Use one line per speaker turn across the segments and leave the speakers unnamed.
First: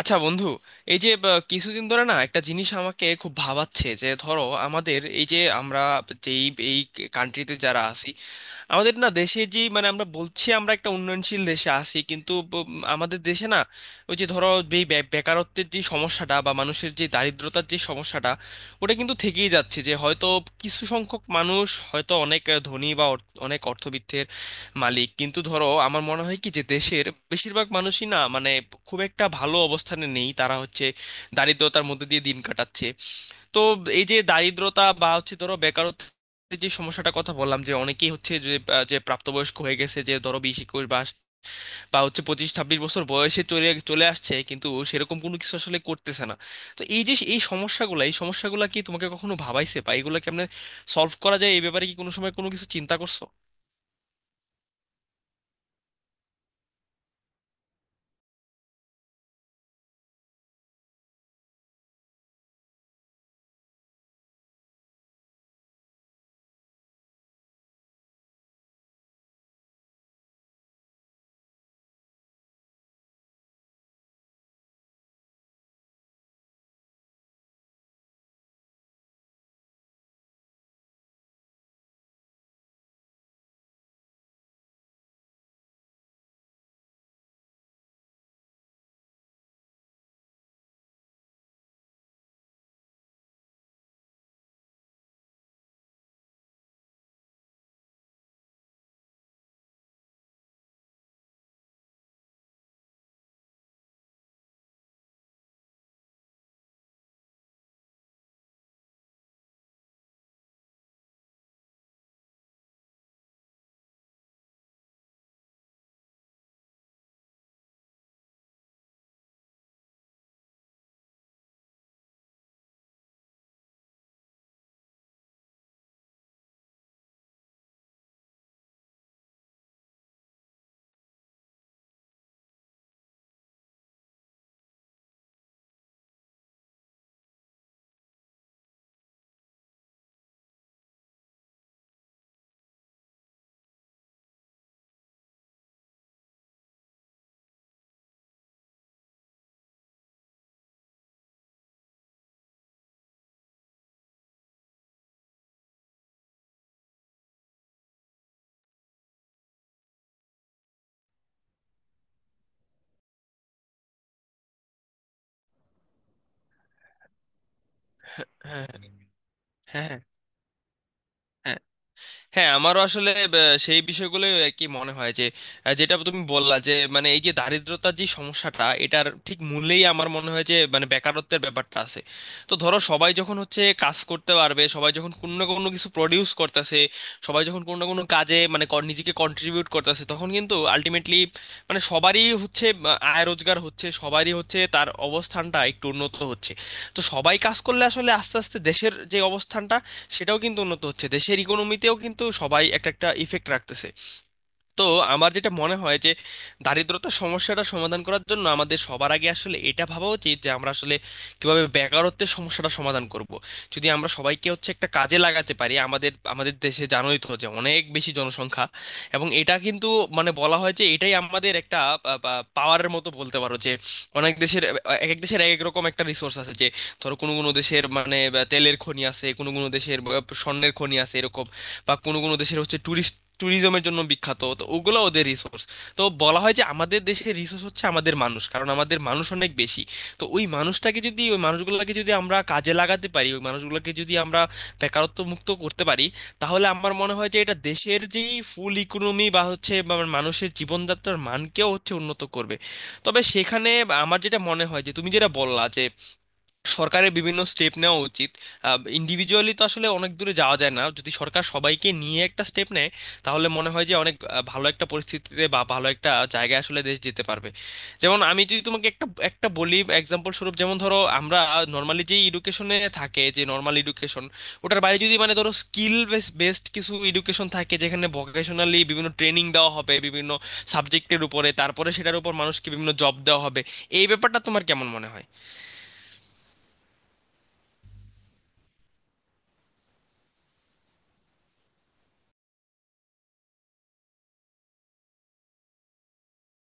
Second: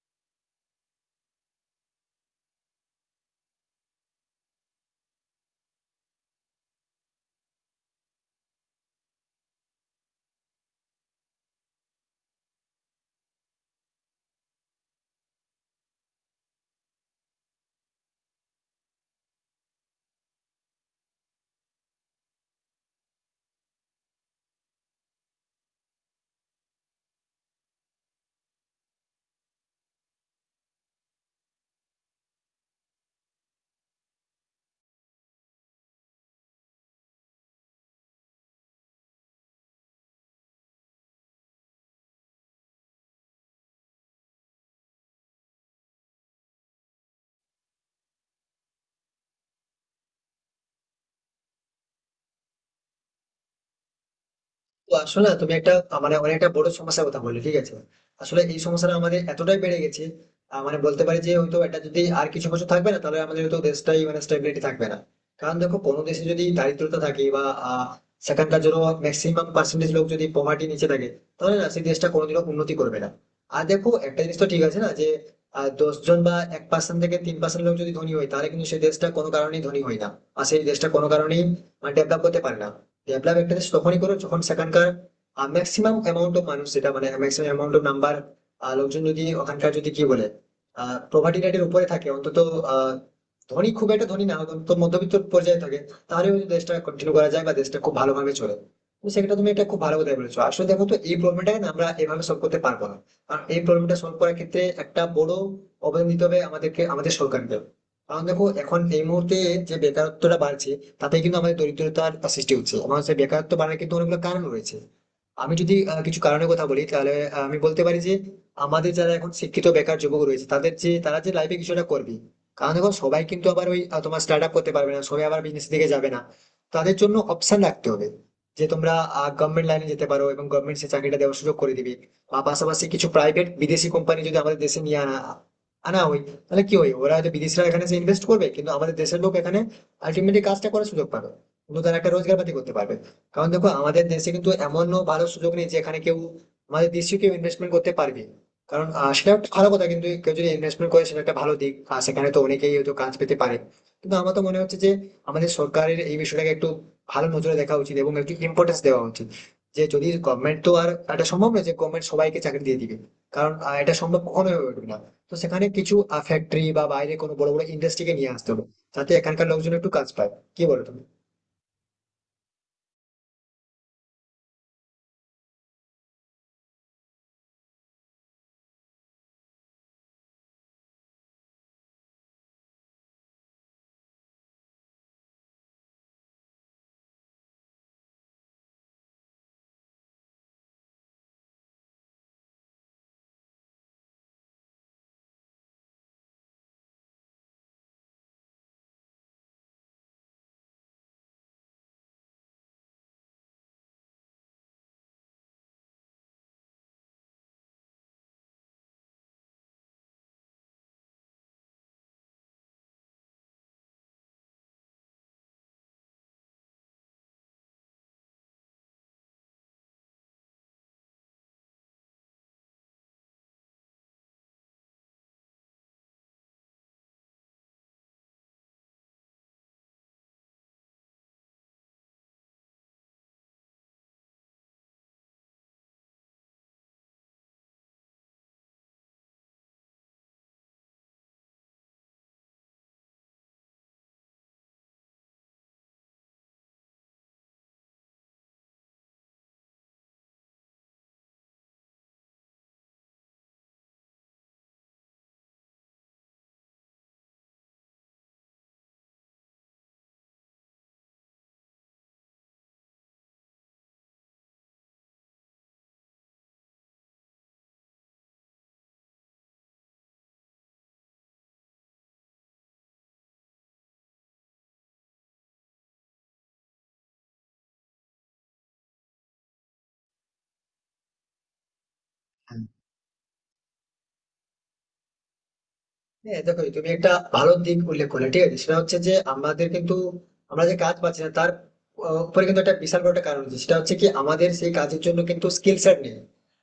আচ্ছা বন্ধু। এই যে কিছুদিন ধরে না একটা জিনিস আমাকে খুব ভাবাচ্ছে যে ধরো আমাদের এই যে আমরা যেই এই কান্ট্রিতে যারা আছি, আমাদের না দেশে, যে মানে আমরা বলছি আমরা একটা উন্নয়নশীল দেশে আছি, কিন্তু আমাদের দেশে না ওই যে ধরো যে বেকারত্বের যে সমস্যাটা বা মানুষের যে দারিদ্রতার যে সমস্যাটা, ওটা কিন্তু থেকেই যাচ্ছে। যে হয়তো কিছু সংখ্যক মানুষ হয়তো অনেক ধনী বা অনেক অর্থবিত্তের মালিক, কিন্তু ধরো আমার মনে হয় কি যে দেশের বেশিরভাগ মানুষই না মানে খুব একটা ভালো অবস্থানে নেই, তারা হচ্ছে দারিদ্রতার মধ্যে দিয়ে দিন কাটাচ্ছে। তো এই যে দারিদ্রতা বা হচ্ছে ধরো বেকারত্ব যে সমস্যাটা কথা বললাম, যে অনেকেই হচ্ছে যে যে প্রাপ্তবয়স্ক হয়ে গেছে, যে ধরো 20-21 বা বা হচ্ছে 25-26 বছর বয়সে চলে চলে আসছে, কিন্তু সেরকম কোনো কিছু আসলে করতেছে না। তো এই যে এই সমস্যাগুলো কি তোমাকে কখনো ভাবাইছে, বা এগুলো কেমনে সলভ করা যায় এই ব্যাপারে কি কোনো সময় কোনো কিছু চিন্তা করছো?
তো আসলে না তুমি একটা মানে অনেক একটা বড় সমস্যার কথা বললে, ঠিক আছে। আসলে এই সমস্যাটা আমাদের এতটাই বেড়ে গেছে, মানে বলতে পারি যে হয়তো এটা যদি আর কিছু বছর থাকবে না তাহলে আমাদের হয়তো দেশটাই মানে স্টেবিলিটি থাকবে না। কারণ দেখো, কোনো দেশে যদি দারিদ্রতা থাকে বা আহ, সেখানকার জন্য ম্যাক্সিমাম পার্সেন্টেজ লোক যদি পভার্টি নিচে থাকে, তাহলে না সেই দেশটা কোনোদিনও উন্নতি করবে না। আর দেখো, একটা জিনিস তো ঠিক আছে না যে 10 জন বা 1% থেকে 3% লোক যদি ধনী হয় তাহলে কিন্তু সেই দেশটা কোনো কারণেই ধনী হয় না, আর সেই দেশটা কোনো কারণেই ডেভেলপ করতে পারে না। ডেভেলপ একটা দেশ তখনই করো যখন সেখানকার ম্যাক্সিমাম অ্যামাউন্ট অফ মানুষ, যেটা মানে ম্যাক্সিমাম অ্যামাউন্ট অফ নাম্বার লোকজন যদি ওখানকার যদি কি বলে প্রভার্টি রেটের উপরে থাকে, অন্তত আহ, ধনী, খুব একটা ধনী না, অন্তত মধ্যবিত্ত পর্যায়ে থাকে, তাহলে ওই দেশটা কন্টিনিউ করা যায় বা দেশটা খুব ভালোভাবে চলে। তো সেটা তুমি একটা খুব ভালো কথা বলেছো। আসলে দেখো তো, এই প্রবলেমটাকে না আমরা এভাবে সলভ করতে পারবো না, কারণ এই প্রবলেমটা সলভ করার ক্ষেত্রে একটা বড় অবদান দিতে হবে আমাদেরকে, আমাদের সরকারকে। কারণ দেখো, এখন এই মুহূর্তে যে বেকারত্বটা বাড়ছে তাতে কিন্তু আমাদের দরিদ্রতার সৃষ্টি হচ্ছে, এবং সেই বেকারত্ব বাড়ার কিন্তু অনেকগুলো কারণ রয়েছে। আমি যদি কিছু কারণের কথা বলি তাহলে আমি বলতে পারি যে আমাদের যারা এখন শিক্ষিত বেকার যুবক রয়েছে তাদের যে তারা যে লাইফে কিছুটা করবে। কারণ দেখো, সবাই কিন্তু আবার ওই তোমার স্টার্ট আপ করতে পারবে না, সবাই আবার বিজনেস দিকে যাবে না। তাদের জন্য অপশন রাখতে হবে যে তোমরা গভর্নমেন্ট লাইনে যেতে পারো, এবং গভর্নমেন্ট সে চাকরিটা দেওয়ার সুযোগ করে দিবে। বা পাশাপাশি কিছু প্রাইভেট বিদেশি কোম্পানি যদি আমাদের দেশে নিয়ে আনা আনা হয়, তাহলে কি হয়, ওরা হয়তো বিদেশিরা এখানে এসে ইনভেস্ট করবে, কিন্তু আমাদের দেশের লোক এখানে আলটিমেটলি কাজটা করার সুযোগ পাবে, কিন্তু তারা একটা রোজগার পাতি করতে পারবে। কারণ দেখো, আমাদের দেশে কিন্তু এমনও ভালো সুযোগ নেই যে এখানে কেউ আমাদের দেশীয় কেউ ইনভেস্টমেন্ট করতে পারবে। কারণ সেটা একটা ভালো কথা, কিন্তু কেউ যদি ইনভেস্টমেন্ট করে সেটা একটা ভালো দিক, আর সেখানে তো অনেকেই হয়তো কাজ পেতে পারে। কিন্তু আমার তো মনে হচ্ছে যে আমাদের সরকারের এই বিষয়টাকে একটু ভালো নজরে দেখা উচিত এবং একটু ইম্পর্টেন্স দেওয়া উচিত। যে যদি গভর্নমেন্ট, তো আর এটা সম্ভব নয় যে গভর্নমেন্ট সবাইকে চাকরি দিয়ে দিবে, কারণ এটা সম্ভব কখনোই হয়ে উঠবে না। তো সেখানে কিছু ফ্যাক্টরি বা বাইরে কোনো বড় বড় ইন্ডাস্ট্রিকে নিয়ে আসতে
হ্যাঁ,
হবে, যাতে এখানকার লোকজন একটু
হ্যাঁ,
কাজ পায়। কি বলো তুমি?
হ্যাঁ, হ্যাঁ, আমারও আসলে সেই বিষয়গুলো আর কি মনে হয় যে যেটা তুমি বললা যে মানে এই যে দারিদ্রতার যে সমস্যাটা, এটার ঠিক মূলেই আমার মনে হয় যে মানে বেকারত্বের ব্যাপারটা আছে। তো ধরো সবাই যখন হচ্ছে কাজ করতে পারবে, সবাই যখন কোনো না কোনো কিছু প্রডিউস করতেছে, সবাই যখন কোনো না কোনো কাজে মানে নিজেকে কন্ট্রিবিউট করতেছে, তখন কিন্তু আলটিমেটলি মানে সবারই হচ্ছে আয় রোজগার হচ্ছে, সবারই হচ্ছে তার অবস্থানটা একটু উন্নত হচ্ছে। তো সবাই কাজ করলে আসলে আস্তে আস্তে দেশের যে অবস্থানটা সেটাও কিন্তু উন্নত হচ্ছে, দেশের ইকোনমিতেও কিন্তু সবাই একটা একটা ইফেক্ট রাখতেছে। তো আমার যেটা মনে হয় যে দারিদ্রতা সমস্যাটা সমাধান করার জন্য আমাদের সবার আগে আসলে এটা ভাবা উচিত যে আমরা আসলে কিভাবে বেকারত্বের সমস্যাটা সমাধান করব। যদি আমরা সবাইকে হচ্ছে একটা কাজে লাগাতে পারি, আমাদের আমাদের দেশে জানোই তো যে অনেক বেশি জনসংখ্যা, এবং এটা কিন্তু মানে বলা হয় যে এটাই আমাদের একটা পাওয়ারের মতো বলতে পারো। যে অনেক দেশের, এক এক দেশের এক এক রকম একটা রিসোর্স আছে। যে ধরো কোনো কোনো দেশের মানে তেলের খনি আছে, কোনো কোনো দেশের স্বর্ণের খনি আছে, এরকম বা কোনো কোনো দেশের হচ্ছে ট্যুরিজমের জন্য বিখ্যাত, তো ওগুলো ওদের রিসোর্স। তো বলা হয় যে আমাদের দেশের রিসোর্স হচ্ছে আমাদের মানুষ, কারণ আমাদের মানুষ অনেক বেশি। তো ওই মানুষগুলোকে যদি আমরা কাজে লাগাতে পারি, ওই মানুষগুলোকে যদি আমরা বেকারত্ব মুক্ত করতে পারি, তাহলে আমার মনে হয় যে এটা দেশের যেই ফুল ইকোনমি বা হচ্ছে বা মানুষের জীবনযাত্রার মানকেও হচ্ছে উন্নত করবে। তবে সেখানে আমার যেটা মনে হয় যে তুমি যেটা বললা, যে সরকারের বিভিন্ন স্টেপ নেওয়া উচিত। ইন্ডিভিজুয়ালি তো আসলে অনেক দূরে যাওয়া যায় না, যদি সরকার সবাইকে নিয়ে একটা স্টেপ নেয় তাহলে মনে হয় যে অনেক ভালো একটা পরিস্থিতিতে বা ভালো একটা জায়গায় আসলে দেশ যেতে পারবে। যেমন আমি যদি তোমাকে একটা একটা বলি এক্সাম্পল স্বরূপ, যেমন ধরো আমরা নর্মালি যে এডুকেশনে থাকে, যে নর্মাল এডুকেশন ওটার বাইরে যদি মানে ধরো স্কিল বেসড কিছু এডুকেশন থাকে, যেখানে ভোকেশনালি বিভিন্ন ট্রেনিং দেওয়া হবে বিভিন্ন সাবজেক্টের উপরে, তারপরে সেটার উপর
হ্যাঁ।
মানুষকে বিভিন্ন জব দেওয়া হবে। এই ব্যাপারটা তোমার কেমন মনে হয়?
হ্যাঁ, দেখো তুমি একটা ভালো দিক উল্লেখ করলে, ঠিক আছে। সেটা হচ্ছে যে আমাদের কিন্তু, আমরা যে কাজ পাচ্ছি না তার উপরে কিন্তু একটা বিশাল বড় একটা কারণ আছে, সেটা হচ্ছে কি আমাদের সেই কাজের জন্য কিন্তু স্কিল সেট নেই।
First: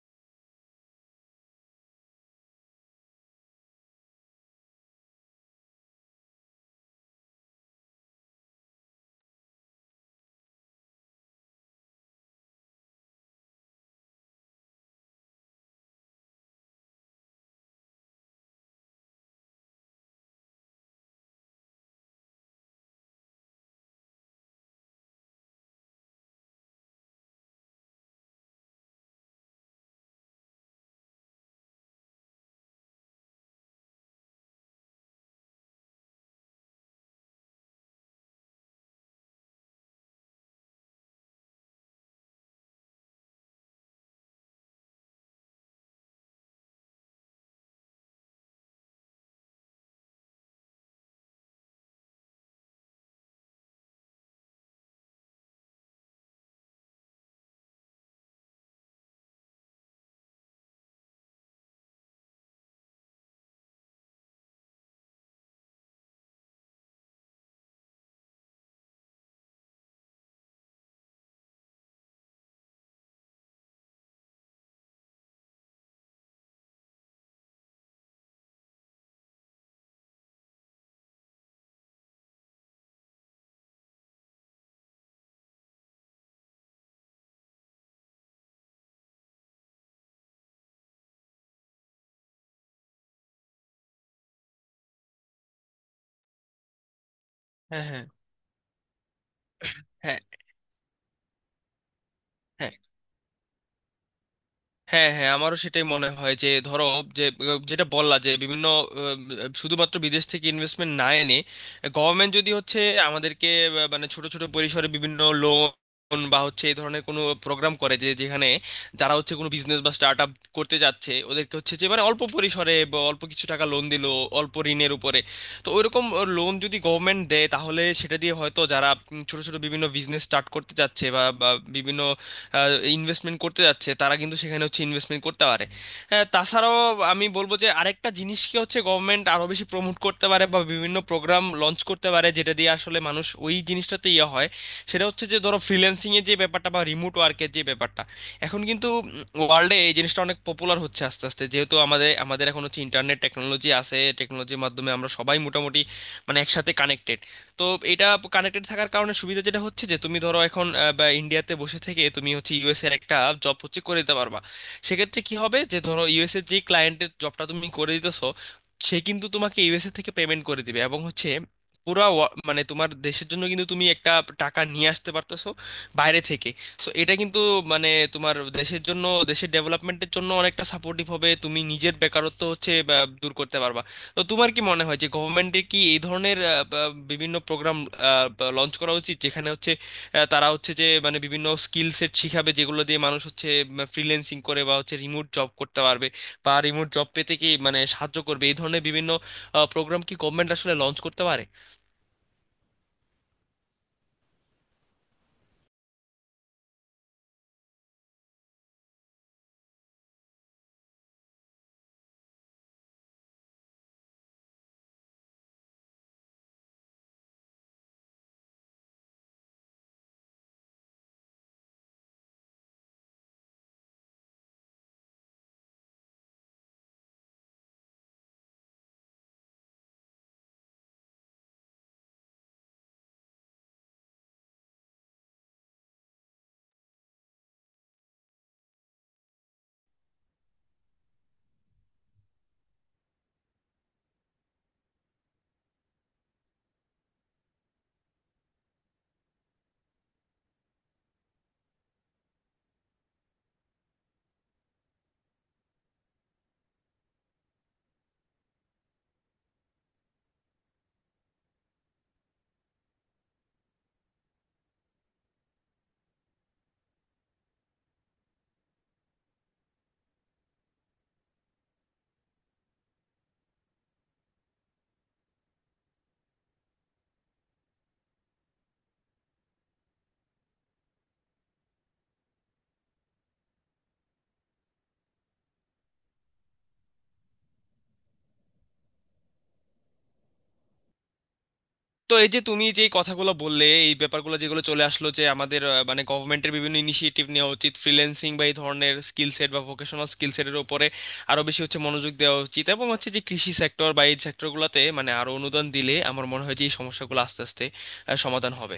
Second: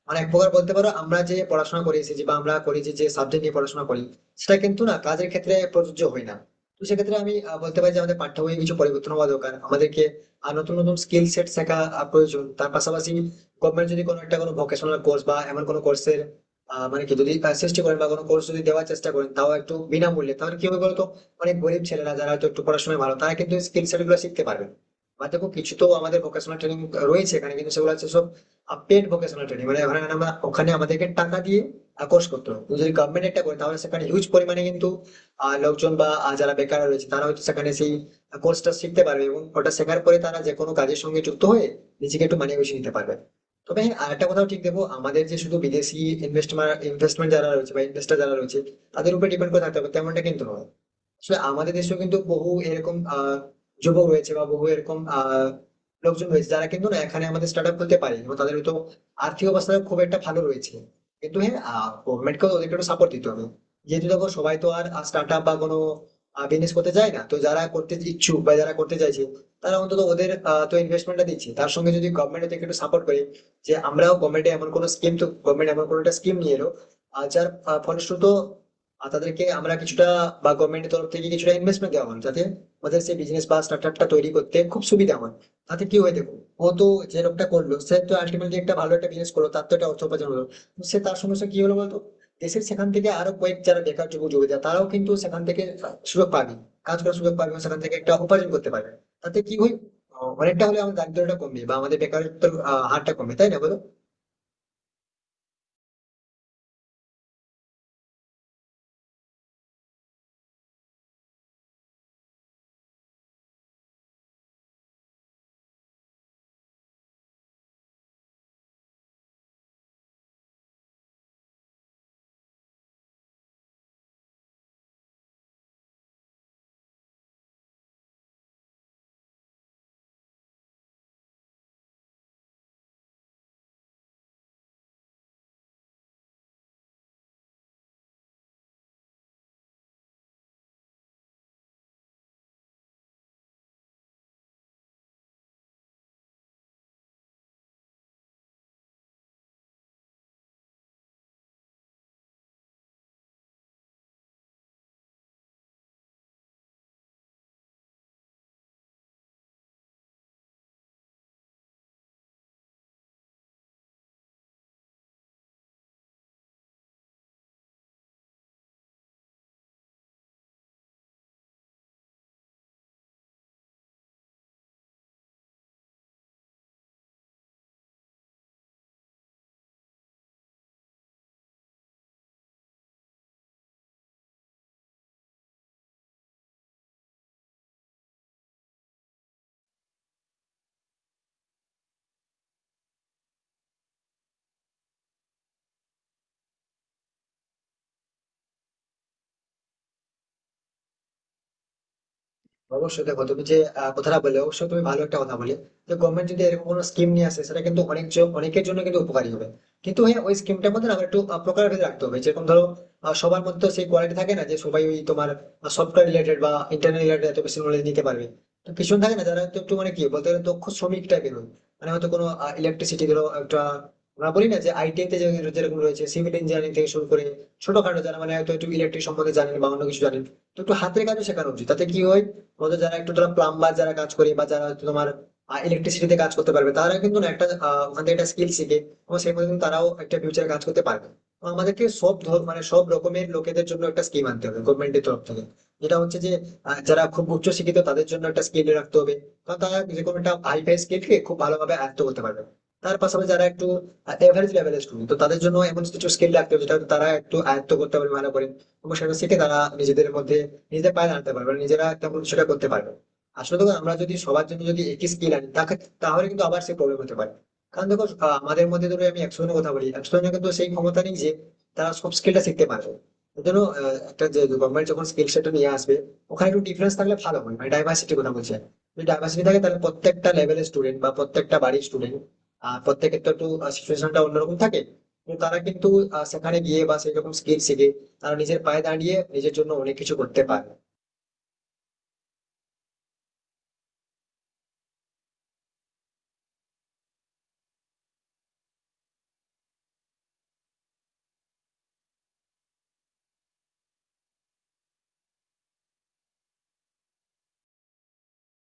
মানে এক প্রকার বলতে পারো, আমরা যে পড়াশোনা করে এসেছি বা আমরা করি যে সাবজেক্ট নিয়ে পড়াশোনা করি, সেটা কিন্তু না কাজের ক্ষেত্রে প্রযোজ্য হয় না। তো সেক্ষেত্রে আমি বলতে পারি যে আমাদের পাঠ্য বইয়ে কিছু পরিবর্তন হওয়া দরকার আমাদেরকে, আর নতুন নতুন স্কিল সেট শেখা প্রয়োজন। তার পাশাপাশি গভর্নমেন্ট যদি কোনো একটা কোনো ভোকেশনাল কোর্স বা এমন কোনো কোর্সের মানে কি যদি চেষ্টা করেন বা কোনো কোর্স যদি দেওয়ার চেষ্টা করেন, তাও একটু বিনামূল্যে, তাহলে কি হবে বলতো, অনেক গরিব ছেলেরা যারা হয়তো একটু পড়াশোনায় ভালো তারা কিন্তু স্কিল সেট গুলো শিখতে পারবে। বা দেখো, কিছু তো আমাদের ভোকেশনাল ট্রেনিং রয়েছে এখানে, কিন্তু সেগুলো হচ্ছে সব পেড ভোকেশনাল ট্রেনিং, মানে ওখানে আমরা ওখানে আমাদেরকে টাকা দিয়ে কোর্স করতে হবে। তুমি যদি গভর্নমেন্ট একটা করে, তাহলে সেখানে হিউজ পরিমাণে কিন্তু লোকজন বা যারা বেকার রয়েছে তারা হয়তো সেখানে সেই কোর্সটা শিখতে পারবে, এবং ওটা শেখার পরে তারা যে কোনো কাজের সঙ্গে যুক্ত হয়ে নিজেকে একটু মানিয়ে গুছিয়ে নিতে পারবে। তবে হ্যাঁ, আরেকটা কথাও ঠিক দেবো, আমাদের যে শুধু বিদেশি ইনভেস্টমেন্ট ইনভেস্টমেন্ট যারা রয়েছে বা ইনভেস্টর যারা রয়েছে তাদের উপর ডিপেন্ড করে থাকতে হবে তেমনটা কিন্তু নয়। আসলে আমাদের দেশেও কিন্তু বহু এরকম যুবক রয়েছে বা বহু এরকম লোকজন রয়েছে যারা কিন্তু না এখানে আমাদের স্টার্ট আপ খুলতে পারে, এবং তাদের হয়তো আর্থিক অবস্থা খুব একটা ভালো রয়েছে। কিন্তু হ্যাঁ, গভর্নমেন্টকেও ওদেরকে একটু সাপোর্ট দিতে হবে, যেহেতু দেখো সবাই তো আর স্টার্ট আপ বা কোনো বিজনেস করতে যায় না। তো যারা করতে ইচ্ছুক বা যারা করতে চাইছে, তারা অন্তত ওদের তো ইনভেস্টমেন্টটা দিচ্ছে, তার সঙ্গে যদি গভর্নমেন্ট ওদেরকে একটু সাপোর্ট করে, যে আমরাও গভর্নমেন্টে এমন কোনো স্কিম, তো গভর্নমেন্ট এমন কোনো একটা স্কিম নিয়ে এলো আর যার ফলশ্রুত আর তাদেরকে আমরা কিছুটা বা গভর্নমেন্টের তরফ থেকে কিছুটা ইনভেস্টমেন্ট দেওয়া হলো, যাতে ওদের সেই বিজনেস বা স্টার্টআপটা তৈরি করতে খুব সুবিধা হয়। তাতে কি হয় দেখো, ও তো, যে লোকটা করলো সে তো আলটিমেটলি একটা ভালো একটা বিজনেস করলো, তার তো একটা অর্থ উপার্জন হলো। তো সে, তার সমস্যা কি হলো বলতো, দেশের সেখান থেকে আরো কয়েক যারা বেকার যুবক যুবতী তারাও কিন্তু সেখান থেকে সুযোগ পাবে, কাজ করার সুযোগ পাবে, এবং সেখান
হ্যাঁ,
থেকে
হ্যাঁ,
একটা উপার্জন করতে পারবে। তাতে কি হয়,
হ্যাঁ,
অনেকটা হলে আমাদের দারিদ্রটা কমবে বা আমাদের বেকারত্বের
হ্যাঁ,
হারটা কমবে, তাই না বলো?
হ্যাঁ, হ্যাঁ, আমারও সেটাই মনে হয়। যে ধরো যে যেটা বললা যে বিভিন্ন, শুধুমাত্র বিদেশ থেকে ইনভেস্টমেন্ট না এনে গভর্নমেন্ট যদি হচ্ছে আমাদেরকে মানে ছোট ছোট পরিসরে বিভিন্ন লোন বা হচ্ছে এই ধরনের কোনো প্রোগ্রাম করে, যে যেখানে যারা হচ্ছে কোনো বিজনেস বা স্টার্ট আপ করতে যাচ্ছে ওদেরকে হচ্ছে যে মানে অল্প পরিসরে বা অল্প কিছু টাকা লোন দিল, অল্প ঋণের উপরে, তো ওইরকম লোন যদি গভর্নমেন্ট দেয়, তাহলে সেটা দিয়ে হয়তো যারা ছোট ছোট বিভিন্ন বিজনেস স্টার্ট করতে চাচ্ছে বা বা বিভিন্ন ইনভেস্টমেন্ট করতে যাচ্ছে, তারা কিন্তু সেখানে হচ্ছে ইনভেস্টমেন্ট করতে পারে। হ্যাঁ, তাছাড়াও আমি বলবো যে আরেকটা জিনিসকে হচ্ছে গভর্নমেন্ট আরো বেশি প্রমোট করতে পারে বা বিভিন্ন প্রোগ্রাম লঞ্চ করতে পারে, যেটা দিয়ে আসলে মানুষ ওই জিনিসটাতে ইয়ে হয়। সেটা হচ্ছে যে ধরো ফ্রিল্যান্সিং এর যে ব্যাপারটা বা রিমোট ওয়ার্কের যে ব্যাপারটা, এখন কিন্তু ওয়ার্ল্ডে এই জিনিসটা অনেক পপুলার হচ্ছে আস্তে আস্তে, যেহেতু আমাদের আমাদের এখন হচ্ছে ইন্টারনেট টেকনোলজি আছে, টেকনোলজির মাধ্যমে আমরা সবাই মোটামুটি মানে একসাথে কানেক্টেড। তো এটা কানেক্টেড থাকার কারণে সুবিধা যেটা হচ্ছে, যে তুমি ধরো এখন বা ইন্ডিয়াতে বসে থেকে তুমি হচ্ছে ইউএস এর একটা জব হচ্ছে করে দিতে পারবা। সেক্ষেত্রে কি হবে যে ধরো ইউএস এর যে ক্লায়েন্টের জবটা তুমি করে দিতেছো, সে কিন্তু তোমাকে ইউএসএ থেকে পেমেন্ট করে দিবে, এবং হচ্ছে পুরা মানে তোমার দেশের জন্য কিন্তু তুমি একটা টাকা নিয়ে আসতে পারতেছো বাইরে থেকে। সো এটা কিন্তু মানে তোমার দেশের জন্য, দেশের ডেভেলপমেন্টের জন্য অনেকটা সাপোর্টিভ হবে, তুমি নিজের বেকারত্ব হচ্ছে বা, দূর করতে পারবা। তো তোমার কি মনে হয় যে গভর্নমেন্টের কি এই ধরনের বিভিন্ন প্রোগ্রাম লঞ্চ করা উচিত, যেখানে হচ্ছে তারা হচ্ছে যে মানে বিভিন্ন স্কিল সেট শিখাবে যেগুলো দিয়ে মানুষ হচ্ছে ফ্রিল্যান্সিং করে বা হচ্ছে রিমোট জব করতে পারবে বা রিমোট জব পেতে কি মানে সাহায্য করবে, এই ধরনের বিভিন্ন প্রোগ্রাম কি গভর্নমেন্ট আসলে লঞ্চ করতে পারে?
অবশ্যই। দেখো, তুমি যে কথাটা বলে অবশ্যই তুমি ভালো একটা কথা বলে, যে গভর্নমেন্ট যদি এরকম কোনো স্কিম নিয়ে আসে সেটা কিন্তু অনেক অনেকের জন্য কিন্তু উপকারী হবে। কিন্তু হ্যাঁ, ওই স্কিমটার মধ্যে না আমার একটু প্রকার ভেদ রাখতে হবে। যেরকম ধরো, সবার মধ্যে সেই কোয়ালিটি থাকে না যে সবাই ওই তোমার সফটওয়্যার রিলেটেড বা ইন্টারনেট রিলেটেড এত বেশি নলেজ নিতে পারবে। তো কিছু থাকে না যারা একটু একটু মানে কি বলতে গেলে দক্ষ শ্রমিক টাইপের হয়, মানে হয়তো কোনো ইলেকট্রিসিটি ধরো একটা, আমরা বলি না যে আইটিআই তে যেরকম রয়েছে সিভিল ইঞ্জিনিয়ারিং থেকে শুরু করে ছোটখাটো যারা মানে হয়তো একটু ইলেকট্রিক সম্বন্ধে জানেন বা অন্য কিছু জানেন, তো একটু হাতের কাজও শেখানো উচিত। তাতে কি হয়, আমাদের যারা একটু ধরো প্লাম্বার যারা কাজ করে বা যারা হয়তো তোমার ইলেকট্রিসিটিতে কাজ করতে পারবে, তারা কিন্তু না একটা ওখান থেকে একটা স্কিল শিখে এবং সেই মতো কিন্তু তারাও একটা ফিউচারে কাজ করতে পারবে। তো আমাদেরকে সব মানে সব রকমের লোকেদের জন্য একটা স্কিম আনতে হবে গভর্নমেন্টের তরফ থেকে। যেটা হচ্ছে যে যারা খুব উচ্চ শিক্ষিত তাদের জন্য একটা স্কিল রাখতে হবে, কারণ তারা যে কোনো একটা হাইফাই স্কিলকে খুব ভালোভাবে আয়ত্ত করতে পারবে। তার পাশাপাশি যারা একটু এভারেজ লেভেলের স্টুডেন্ট, তো তাদের জন্য এমন কিছু স্কিল রাখতে হবে যেটা হয়তো তারা একটু আয়ত্ত করতে পারবে ভালো করে, এবং সেটা শিখে তারা নিজেদের মধ্যে নিজেদের পায়ে দাঁড়াতে পারবে, নিজেরা তখন সেটা করতে পারবে। আসলে দেখো, আমরা যদি সবার জন্য যদি একই স্কিল আনি তাকে, তাহলে কিন্তু আবার সে প্রবলেম হতে পারে। কারণ দেখো আমাদের মধ্যে ধরো আমি 100 জনের কথা বলি, 100 জনের কিন্তু সেই ক্ষমতা নেই যে তারা সব স্কিলটা শিখতে পারবে। এর জন্য একটা যে গভর্নমেন্ট যখন স্কিল সেটা নিয়ে আসবে, ওখানে একটু ডিফারেন্স থাকলে ভালো হয়, মানে ডাইভার্সিটির কথা বলছি আমি। যদি ডাইভার্সিটি থাকে তাহলে প্রত্যেকটা লেভেলের স্টুডেন্ট বা প্রত্যেকটা বাড়ির স্টুডেন্ট, আর প্রত্যেকের তো একটু সিচুয়েশনটা অন্যরকম থাকে, তো তারা কিন্তু সেখানে গিয়ে বা সেই রকম স্কিল শিখে তারা নিজের পায়ে দাঁড়িয়ে নিজের জন্য অনেক কিছু করতে পারে।
তো এই যে তুমি যে কথাগুলো বললে, এই ব্যাপারগুলো যেগুলো চলে আসলো যে আমাদের মানে গভর্নমেন্টের বিভিন্ন ইনিশিয়েটিভ নেওয়া উচিত, ফ্রিল্যান্সিং বা এই ধরনের স্কিল সেট বা ভোকেশনাল স্কিল সেটের উপরে আরো বেশি হচ্ছে মনোযোগ দেওয়া উচিত, এবং হচ্ছে যে কৃষি সেক্টর বা এই সেক্টরগুলোতে মানে আরো অনুদান দিলে আমার মনে হয় যে এই সমস্যাগুলো আস্তে আস্তে সমাধান হবে।